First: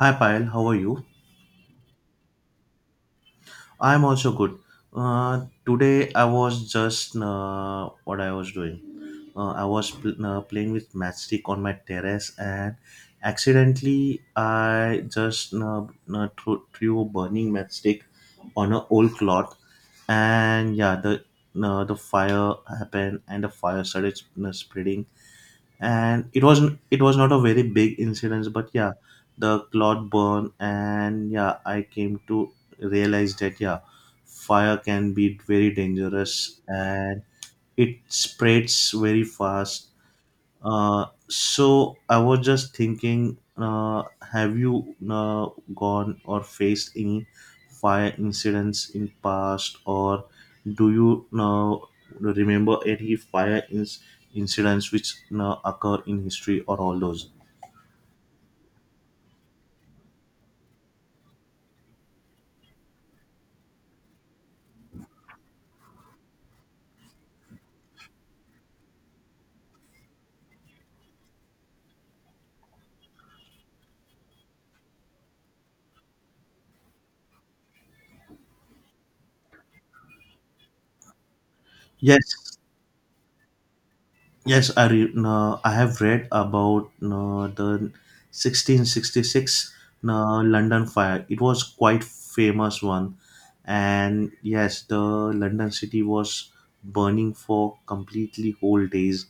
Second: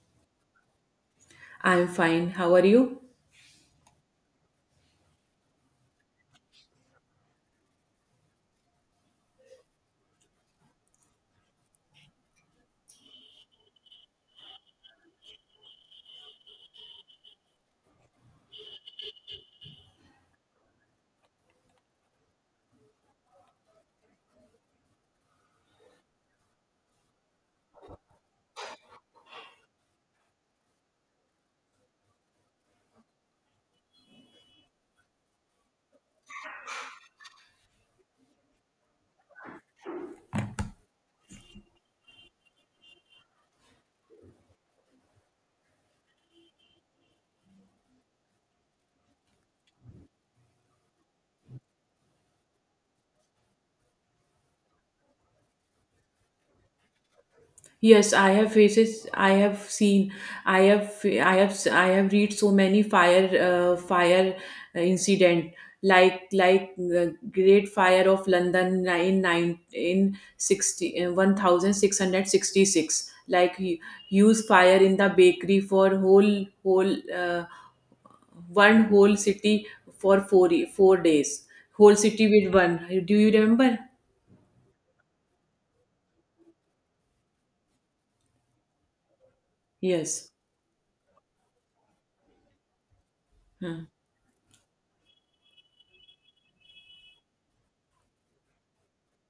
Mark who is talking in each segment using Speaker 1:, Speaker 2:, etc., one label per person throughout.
Speaker 1: Hi Payal, how are you?
Speaker 2: I'm fine. How are you?
Speaker 1: I'm also good. Today I was just what I was doing. I was playing with matchstick on my terrace and accidentally I just threw a burning matchstick on an old cloth, and yeah, the fire happened, and the fire started spreading, and it was not a very big incident, but yeah, the cloth burned. And yeah, I came to realize that yeah, fire can be very dangerous and it spreads very fast. So I was just thinking, have you gone or faced any fire incidents in past, or do you now remember any fire incidents which now occur in history or all those?
Speaker 2: Yes, I have faces. I have seen. I have read so many fire incident like the Great Fire of London in 60 1666. Like huge fire in the bakery for whole whole one whole city for four four days. Whole city with
Speaker 1: Yes,
Speaker 2: one. Do you remember?
Speaker 1: Yes, no, I have read about no, the 1666
Speaker 2: Yes.
Speaker 1: no, London fire. It was quite famous one, and yes, the London city was burning for completely whole days,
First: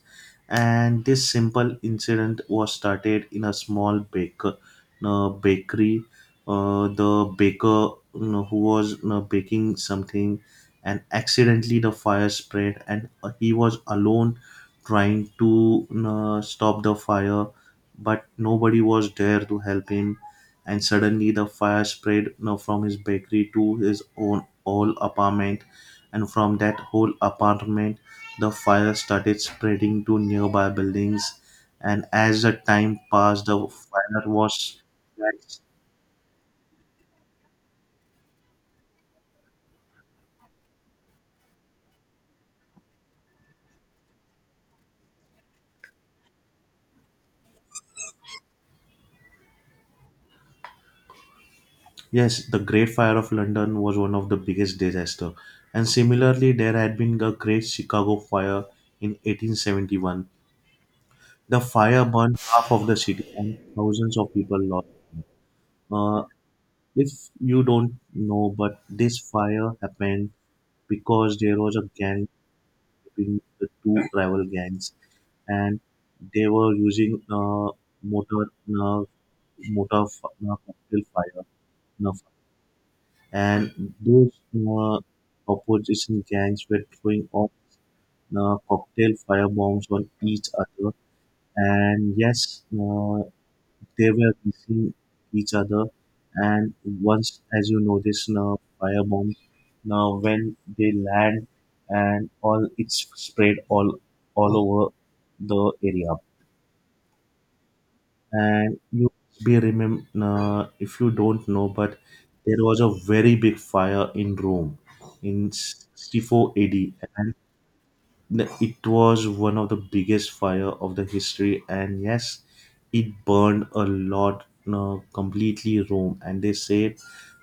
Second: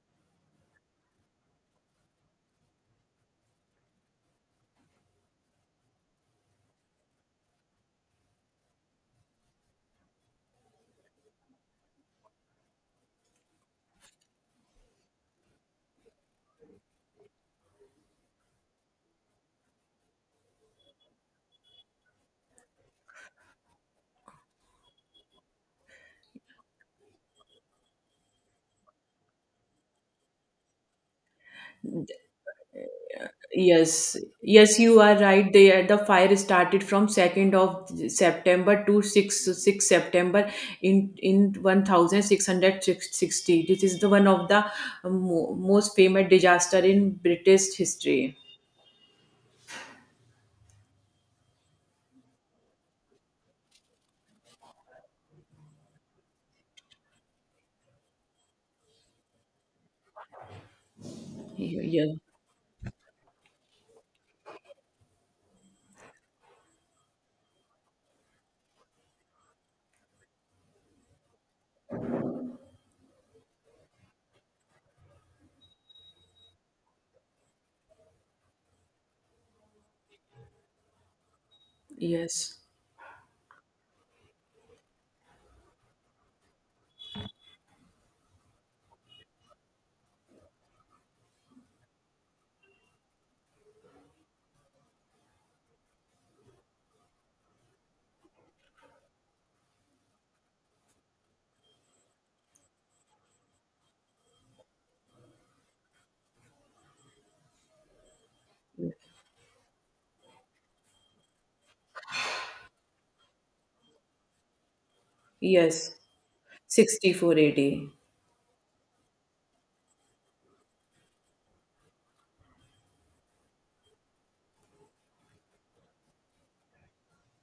Speaker 1: and this simple incident was started in a small baker, no, bakery. The baker no, who was no, baking something, and accidentally the fire spread, and he was alone trying to stop the fire, but nobody was there to help him. And suddenly, the fire spread you from his bakery to his own whole apartment, and from that whole apartment, the fire started spreading to nearby buildings. And as the time passed, the
Speaker 2: Yes,
Speaker 1: fire
Speaker 2: yes,
Speaker 1: was
Speaker 2: you are right. The fire started from 2nd of September to 6 September in 1660. This is the one of the most famous disaster in British history.
Speaker 1: yes, the Great Fire of London was one of the biggest disaster. And similarly, there had been a Great Chicago Fire in 1871. The fire
Speaker 2: Yeah,
Speaker 1: burned half of the city, and thousands of people lost. Uh, if you don't know, but this fire happened because there was a gang between the two rival gangs, and they were using motor uh, cocktail fire, uh,
Speaker 2: yes,
Speaker 1: and those opposition gangs were throwing off cocktail fire bombs on each other. And yes, they were missing each other, and once, as you notice now, firebombs. Now, when they land, and all it's spread all over the area. And you be remember if you don't know, but there was a very big fire in Rome in
Speaker 2: yes,
Speaker 1: 64 AD, and
Speaker 2: 64 AD.
Speaker 1: it was one of the biggest fire of the history, and yes, it burned a lot, completely Rome. And they said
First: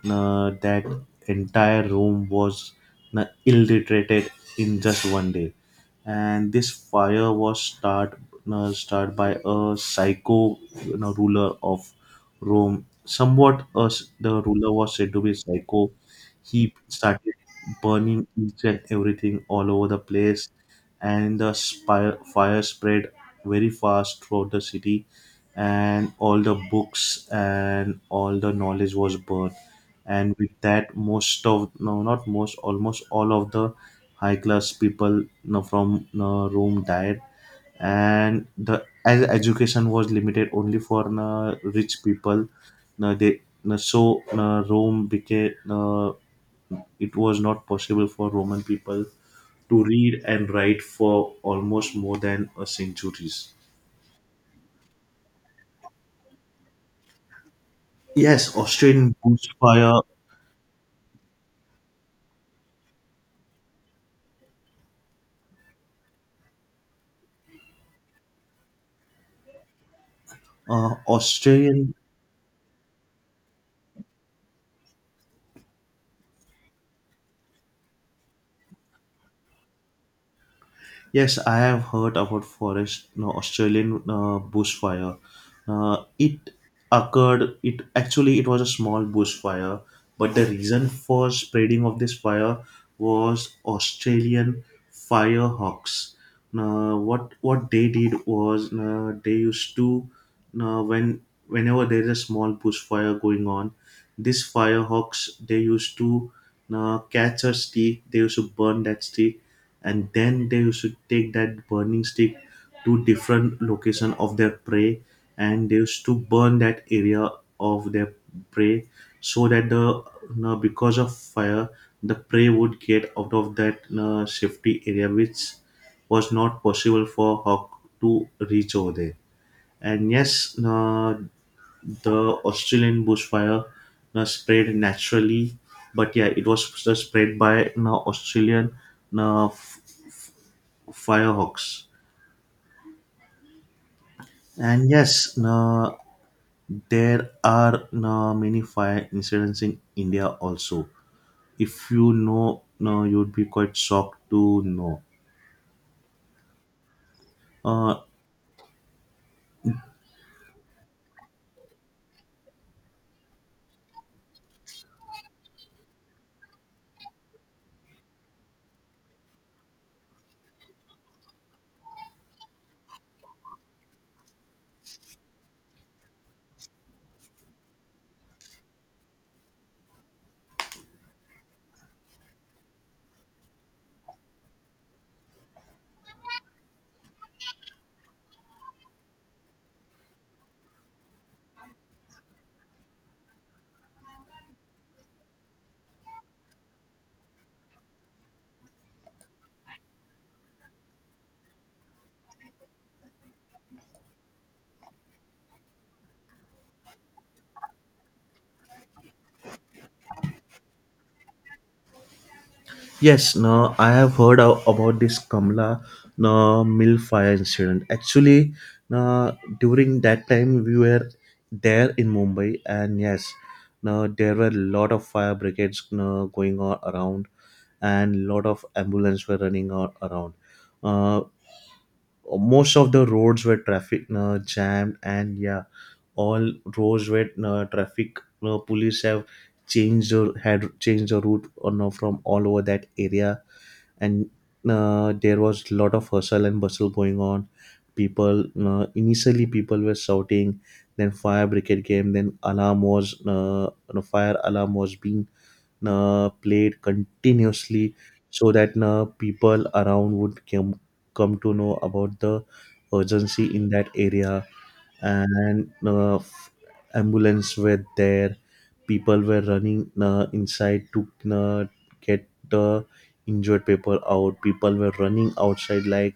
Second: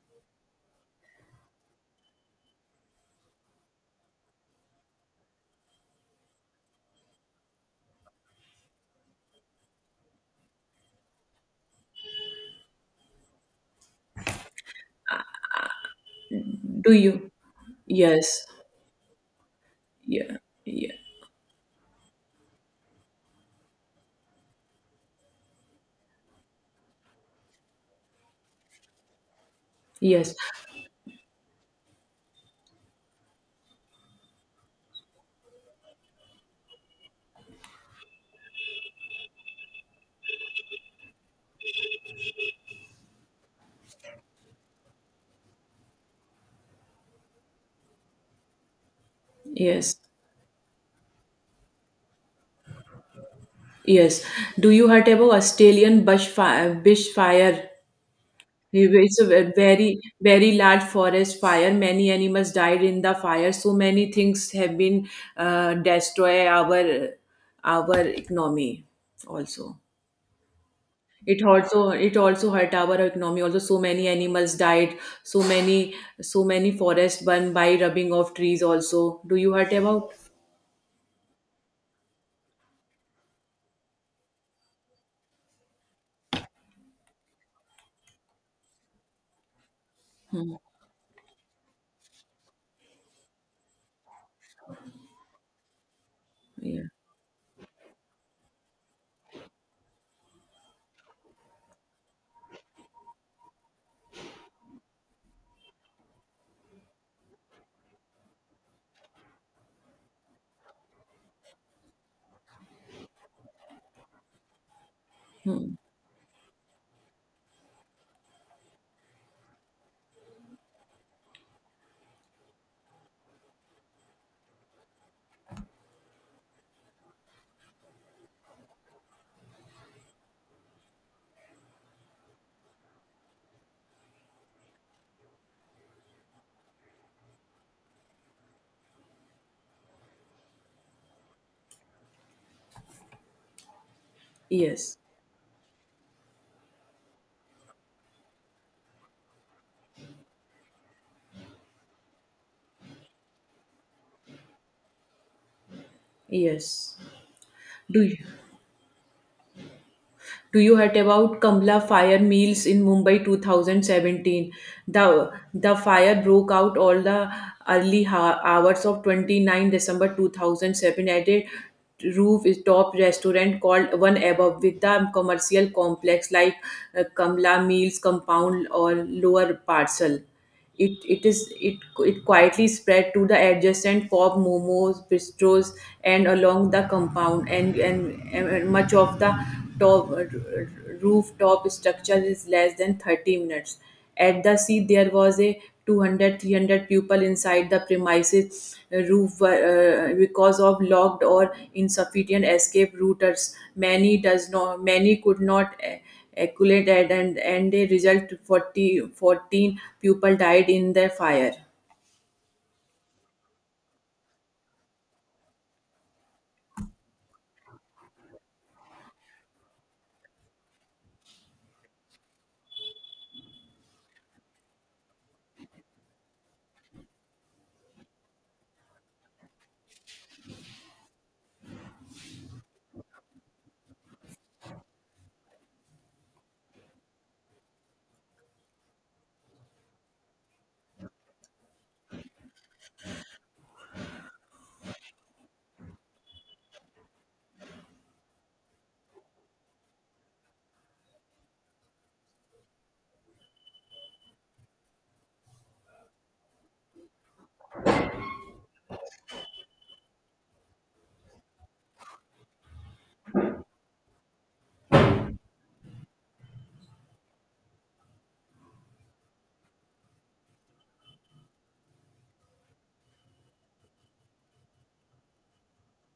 Speaker 1: that entire Rome was illiterated in just one day. And this fire was start by a psycho, you know, ruler of Rome. Somewhat, the ruler was said to be psycho. He
Speaker 2: Do you?
Speaker 1: started burning
Speaker 2: Yes,
Speaker 1: each and everything all over the
Speaker 2: yeah,
Speaker 1: place,
Speaker 2: yeah,
Speaker 1: and the fire spread very fast throughout the city, and all the books and all the knowledge was burned, and
Speaker 2: yes,
Speaker 1: with that most of no not most almost all of the high class people you from you rome died, and the as education was limited only for you rich people you they you so you rome became you it was not possible for Roman people to
Speaker 2: yes.
Speaker 1: read and write for almost more than a centuries.
Speaker 2: Yes. Do you heard about Australian bush fire.
Speaker 1: Yes, Australian
Speaker 2: It's a very,
Speaker 1: bushfire,
Speaker 2: very large forest fire. Many animals died in the fire. So many things have been destroy our economy. Also,
Speaker 1: uh,
Speaker 2: it also
Speaker 1: Australian
Speaker 2: it also hurt our economy. Also, so many animals died. So many so many forests burned by rubbing of trees. Also, do you heard about?
Speaker 1: Yes, I have heard about forest no, Australian bushfire. It occurred. It actually it was a small bushfire, but the reason for spreading of this fire was Australian firehawks.
Speaker 2: Yeah.
Speaker 1: Now, what they did was they used to when whenever there is a small bushfire going on, these firehawks they used to catch a stick. They used to burn that stick, and then they should take that burning stick to different location of their prey, and
Speaker 2: Hmm.
Speaker 1: they used to burn that area of their prey so that the now because of fire the prey would get out of that safety area which was not possible for hawk to reach over there. And yes, the australian bushfire spread naturally, but yeah it was just spread by australian uh, f- firehawks. And
Speaker 2: Yes.
Speaker 1: yes, no, there are no, many fire incidents in India also. If you know, no, you'd be quite shocked to know.
Speaker 2: Yes.
Speaker 1: Uh,
Speaker 2: Do you? Do you heard about Kamla fire meals in Mumbai 2017? The fire broke out all the early hours of 29 December 2007 at a roof top restaurant called One Above with the commercial complex like Kamla Meals compound or lower parcel. It is it it quietly spread to the adjacent pub, momos bistros, and along the compound and much of the top rooftop structure is less than 30 minutes. At the sea there was a 200, three hundred 300 people inside the premises roof because of locked or insufficient escape routers, many could not accurate at, and the result forty fourteen 14 people died in the fire.
Speaker 1: yes, no, I have heard about this Kamla no, mill fire incident. Actually, no, during that time we were there in Mumbai, and yes, no, there were a lot of fire brigades no, going on around, and lot of ambulance were running on around. Uh, most of the roads were traffic jammed, and yeah all roads were traffic police have changed or had changed the route or no from all over that area. And there was a lot of hustle and bustle going on, people initially people were shouting, then fire brigade came, then alarm was no, fire alarm was being played continuously so that people around would come, come to know about the urgency in that area. And ambulance were there, people were running inside to uh, get the injured people out, people were running outside like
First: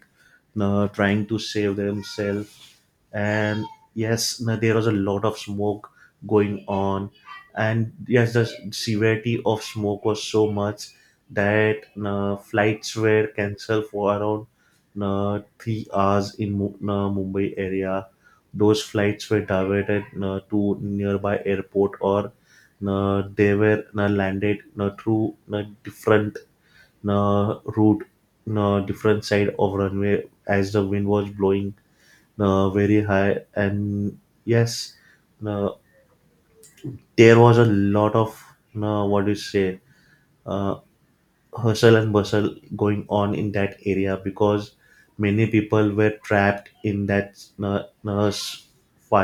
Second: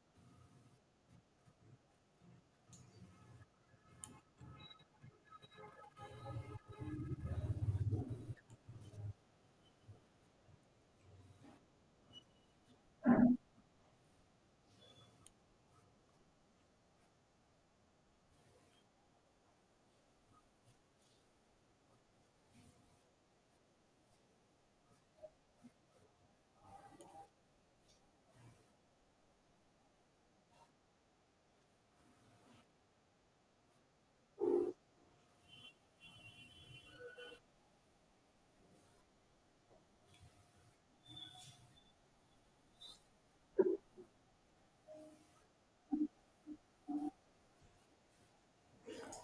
Speaker 1: trying to save themselves. And yes there was a lot of smoke going on, and yes the severity of smoke was so much that flights were cancelled for around 3 hours in mumbai area. Those flights were diverted to nearby airport, or they were landed through different route, different side of runway as the wind was blowing very high. And yes, uh, there was a lot of, what do you say, uh, hustle and bustle going on in that area because many people were trapped in that uh, uh, s-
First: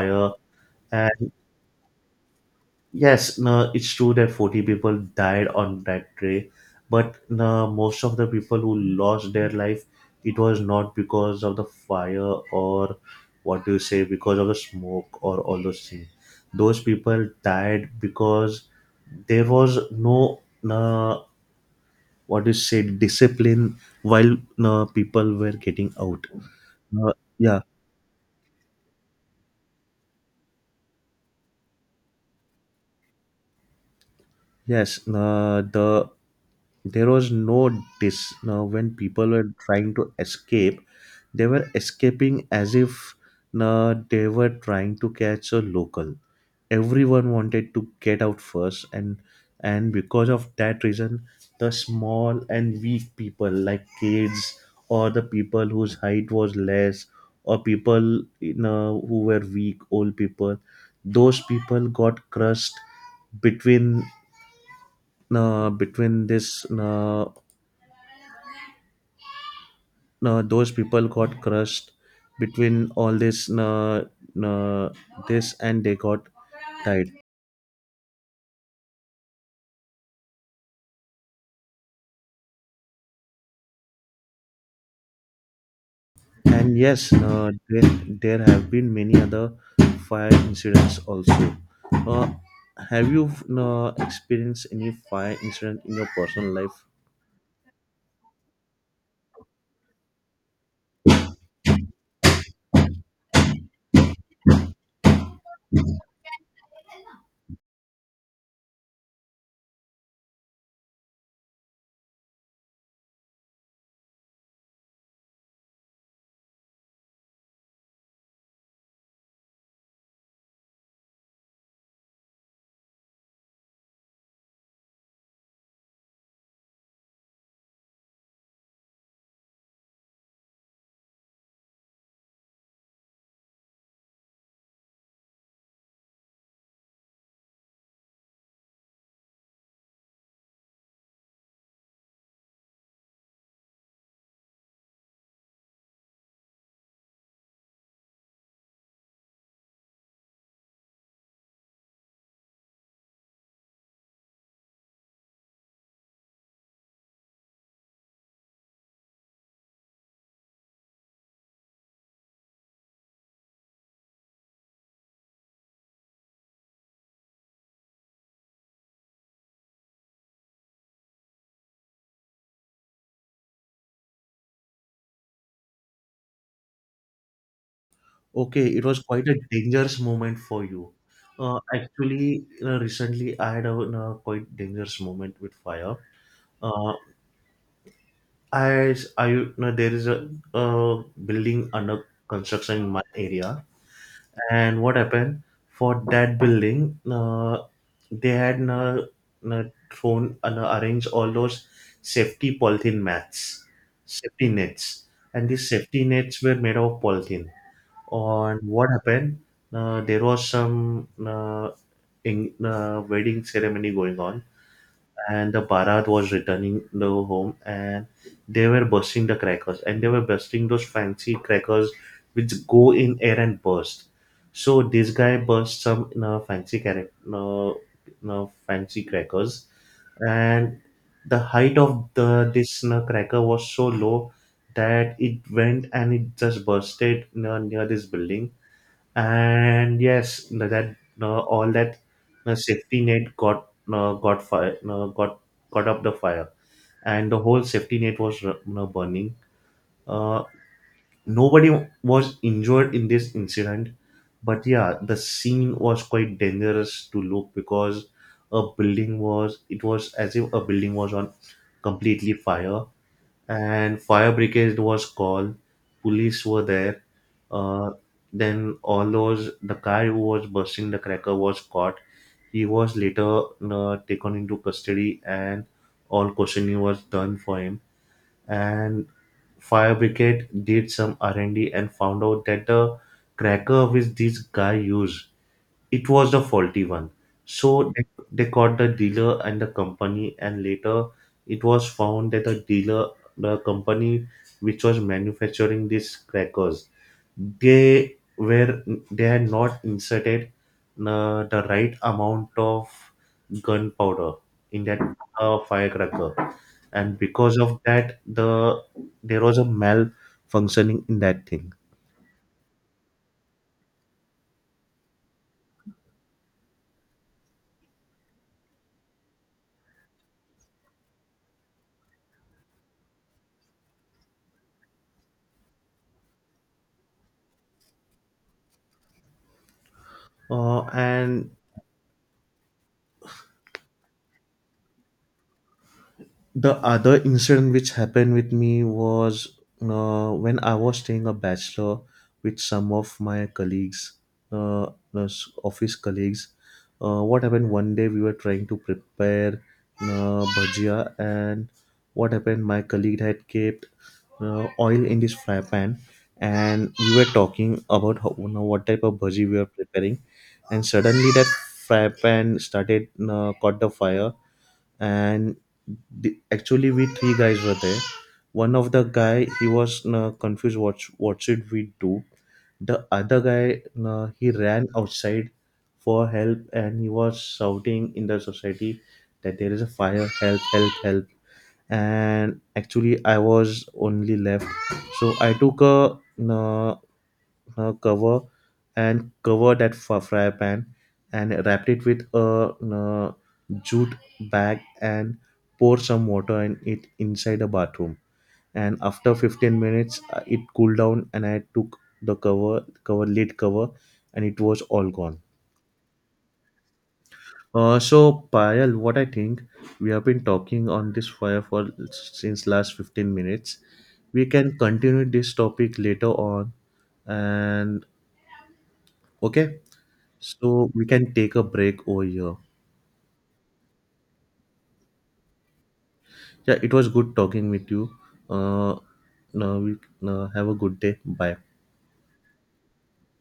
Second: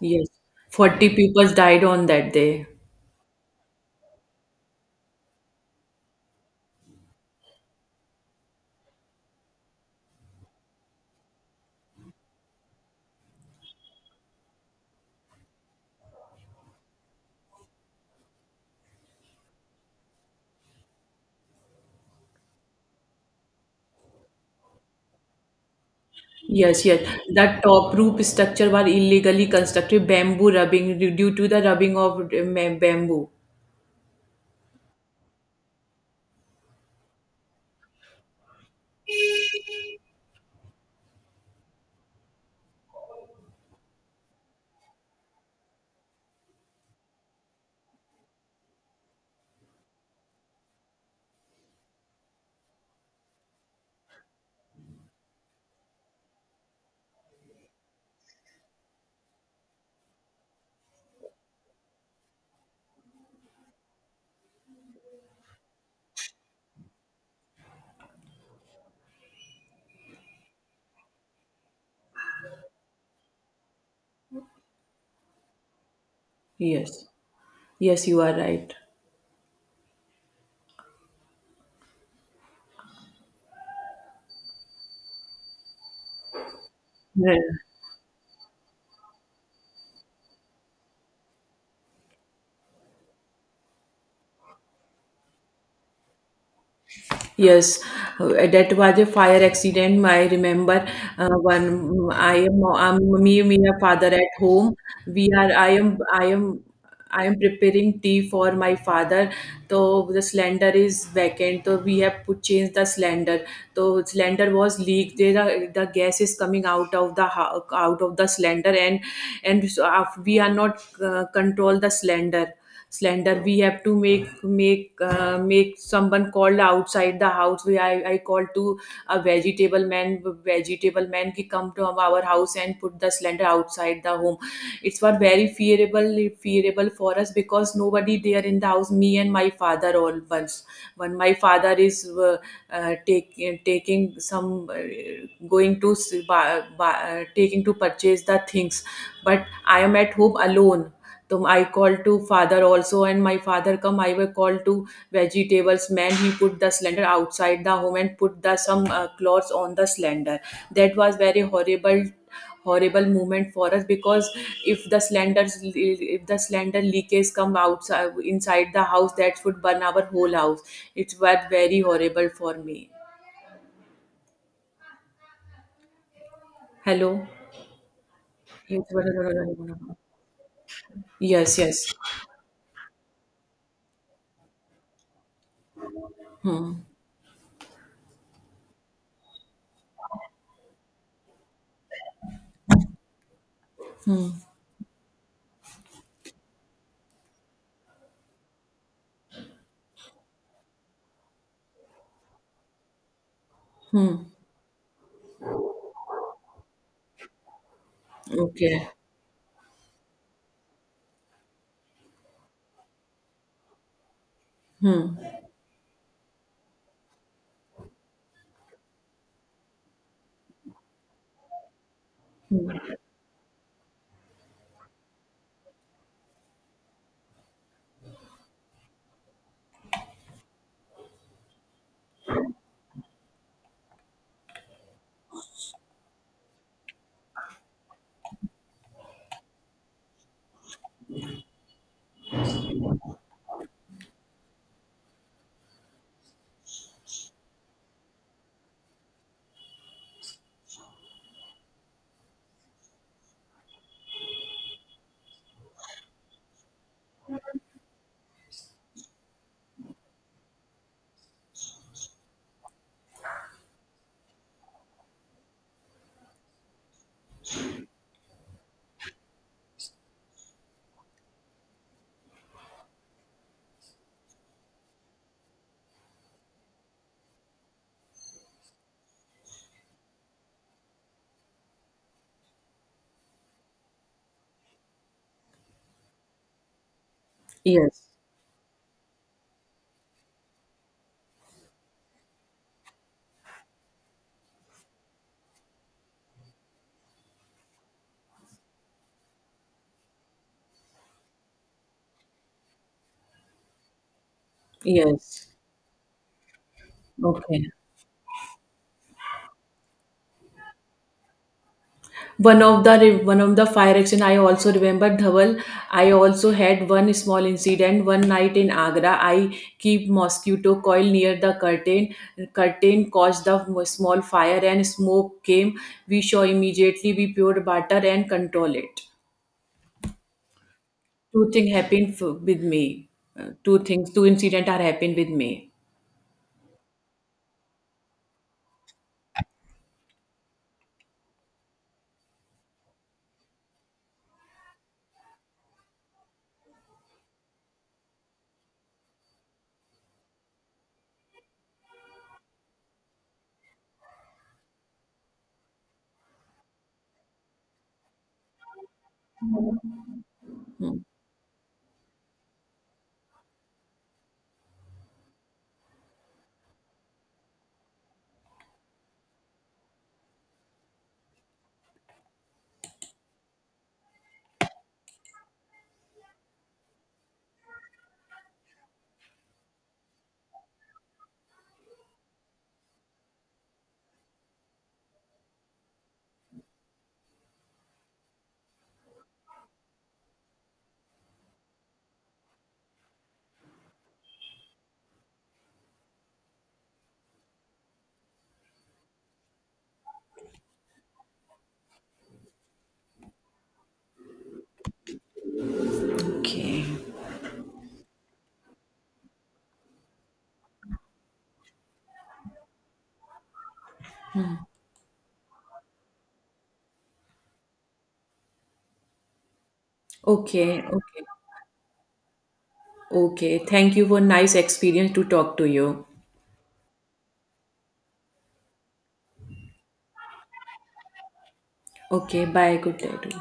Speaker 2: Yes, 40 pupils died on that day.
Speaker 1: Yes, no, it's true that 40 people died on that day, but no, most of the people who lost their life, it was not because of the fire or what do you say, because of the smoke or all those things. Those people died because there was no, no what do you say, discipline while no, people were getting out.
Speaker 2: Yes, yes.
Speaker 1: No, yeah,
Speaker 2: That top roof structure were illegally constructed bamboo rubbing due to the rubbing of bamboo.
Speaker 1: yes, no, the there was no dis now when people were trying to escape they were escaping as if they were trying to catch a local, everyone wanted to get out first, and because of that reason the small and weak people like kids, or the people whose height was less, or people, you know, who were weak old people, those people got crushed between between this those people got crushed between all this uh, this and they got
Speaker 2: Yes,
Speaker 1: died.
Speaker 2: yes, you are right.
Speaker 1: And yes
Speaker 2: Yeah.
Speaker 1: there have been many other fire incidents also. Uh, have you experienced any fire incident in your personal life?
Speaker 2: Yes, that was a fire accident. I remember one. I am me, a father at home. We are. I am. I am. I am preparing tea for my father. So the cylinder is vacant. So we have to change the cylinder. So cylinder was leaked. There the gas is coming out of the cylinder, and so we are not control the cylinder. Slender we have to make someone called outside the house. I called to a vegetable man ki come to our house and put the slender outside the home. It's what very fearable for us because nobody there in the house, me and my father, all once when my father is taking some, going to taking to purchase the things, but I am at home alone. So I called to father also, and my father come. I were called to vegetables man. He put the cylinder outside the home and put the some cloths on the cylinder. That was very horrible moment for us because if the cylinder leakage come outside inside the house, that would burn our whole house. It was very horrible for me. Hello.
Speaker 1: Okay, it was quite a dangerous moment for you.
Speaker 2: Yes. Yes.
Speaker 1: Actually recently I had a quite dangerous moment with fire. Uh, As I know, there is a building under construction in my area, and what happened for that building? They had uh, thrown and arranged all those safety polythene mats, safety nets, and these safety nets were made of polythene. On
Speaker 2: Okay.
Speaker 1: what happened? There was some wedding ceremony going on,
Speaker 2: Hmm.
Speaker 1: and the Bharat was returning the home, and they were bursting the crackers, and they were bursting those fancy crackers which go in air and burst. So this guy burst some fancy crackers, and the height of the this cracker was so low that it went and it just bursted near this building. And yes no, that no, all that no, safety net got no, got fire no, got up the fire, and the whole safety net was no, burning. uh, nobody was injured in this incident, but yeah the scene was quite dangerous to look because a building was it was as if a building was on completely fire, and fire brigade was called, police were there. uh, then all those the guy who was bursting the cracker was caught, he was later taken into custody, and all questioning was done for him. And fire brigade did some r&d and D and found out that the cracker which this guy used, it was the faulty one. So
Speaker 2: Yes.
Speaker 1: they caught the dealer and the company, and later it was found that the dealer, the company which was manufacturing these crackers, they were they had not inserted the right amount of gunpowder in that
Speaker 2: Yes.
Speaker 1: firecracker, and because
Speaker 2: Okay.
Speaker 1: of that, the there was a malfunctioning in that thing.
Speaker 2: One of the one of the fire action I also remember Dhawal. I also had one small incident one night in Agra. I keep mosquito coil near the curtain. Curtain caused the small fire and smoke came. We saw immediately we pure butter and control it.
Speaker 1: Uh,
Speaker 2: Two
Speaker 1: and
Speaker 2: things happened with me. Two things two incident are happened with me.
Speaker 1: the other incident which happened with me was when I was staying a bachelor with some of my colleagues, uh, us office colleagues. What happened one day we were trying to prepare bhajia, and what happened? My colleague had kept oil in this fry pan, and we were talking about how, you know, what type of bhaji we were preparing, and
Speaker 2: Hmm.
Speaker 1: suddenly that fry pan started caught the fire, and the, actually we three guys were there, one of the guy he was confused what should we do, the other guy he ran outside for help, and he was shouting in the society that there is a fire, help, help, help. And actually I was only left, so I took a, cover, and cover that fry pan and wrap it with a uh, jute bag, and pour some water in it inside the bathroom. And after 15 minutes it cooled down, and I took the cover, and it was all gone.
Speaker 2: Okay.
Speaker 1: So Payal, what I think we have been talking on this fire for since last 15 minutes. We can continue this topic later on, and okay.
Speaker 2: Okay,
Speaker 1: So we
Speaker 2: okay,
Speaker 1: can take a break over here.
Speaker 2: okay, thank you for nice experience to talk to you.
Speaker 1: Yeah, it was good talking with you. Uh, now we have a good day. Bye.
Speaker 2: Okay, bye, good day to you.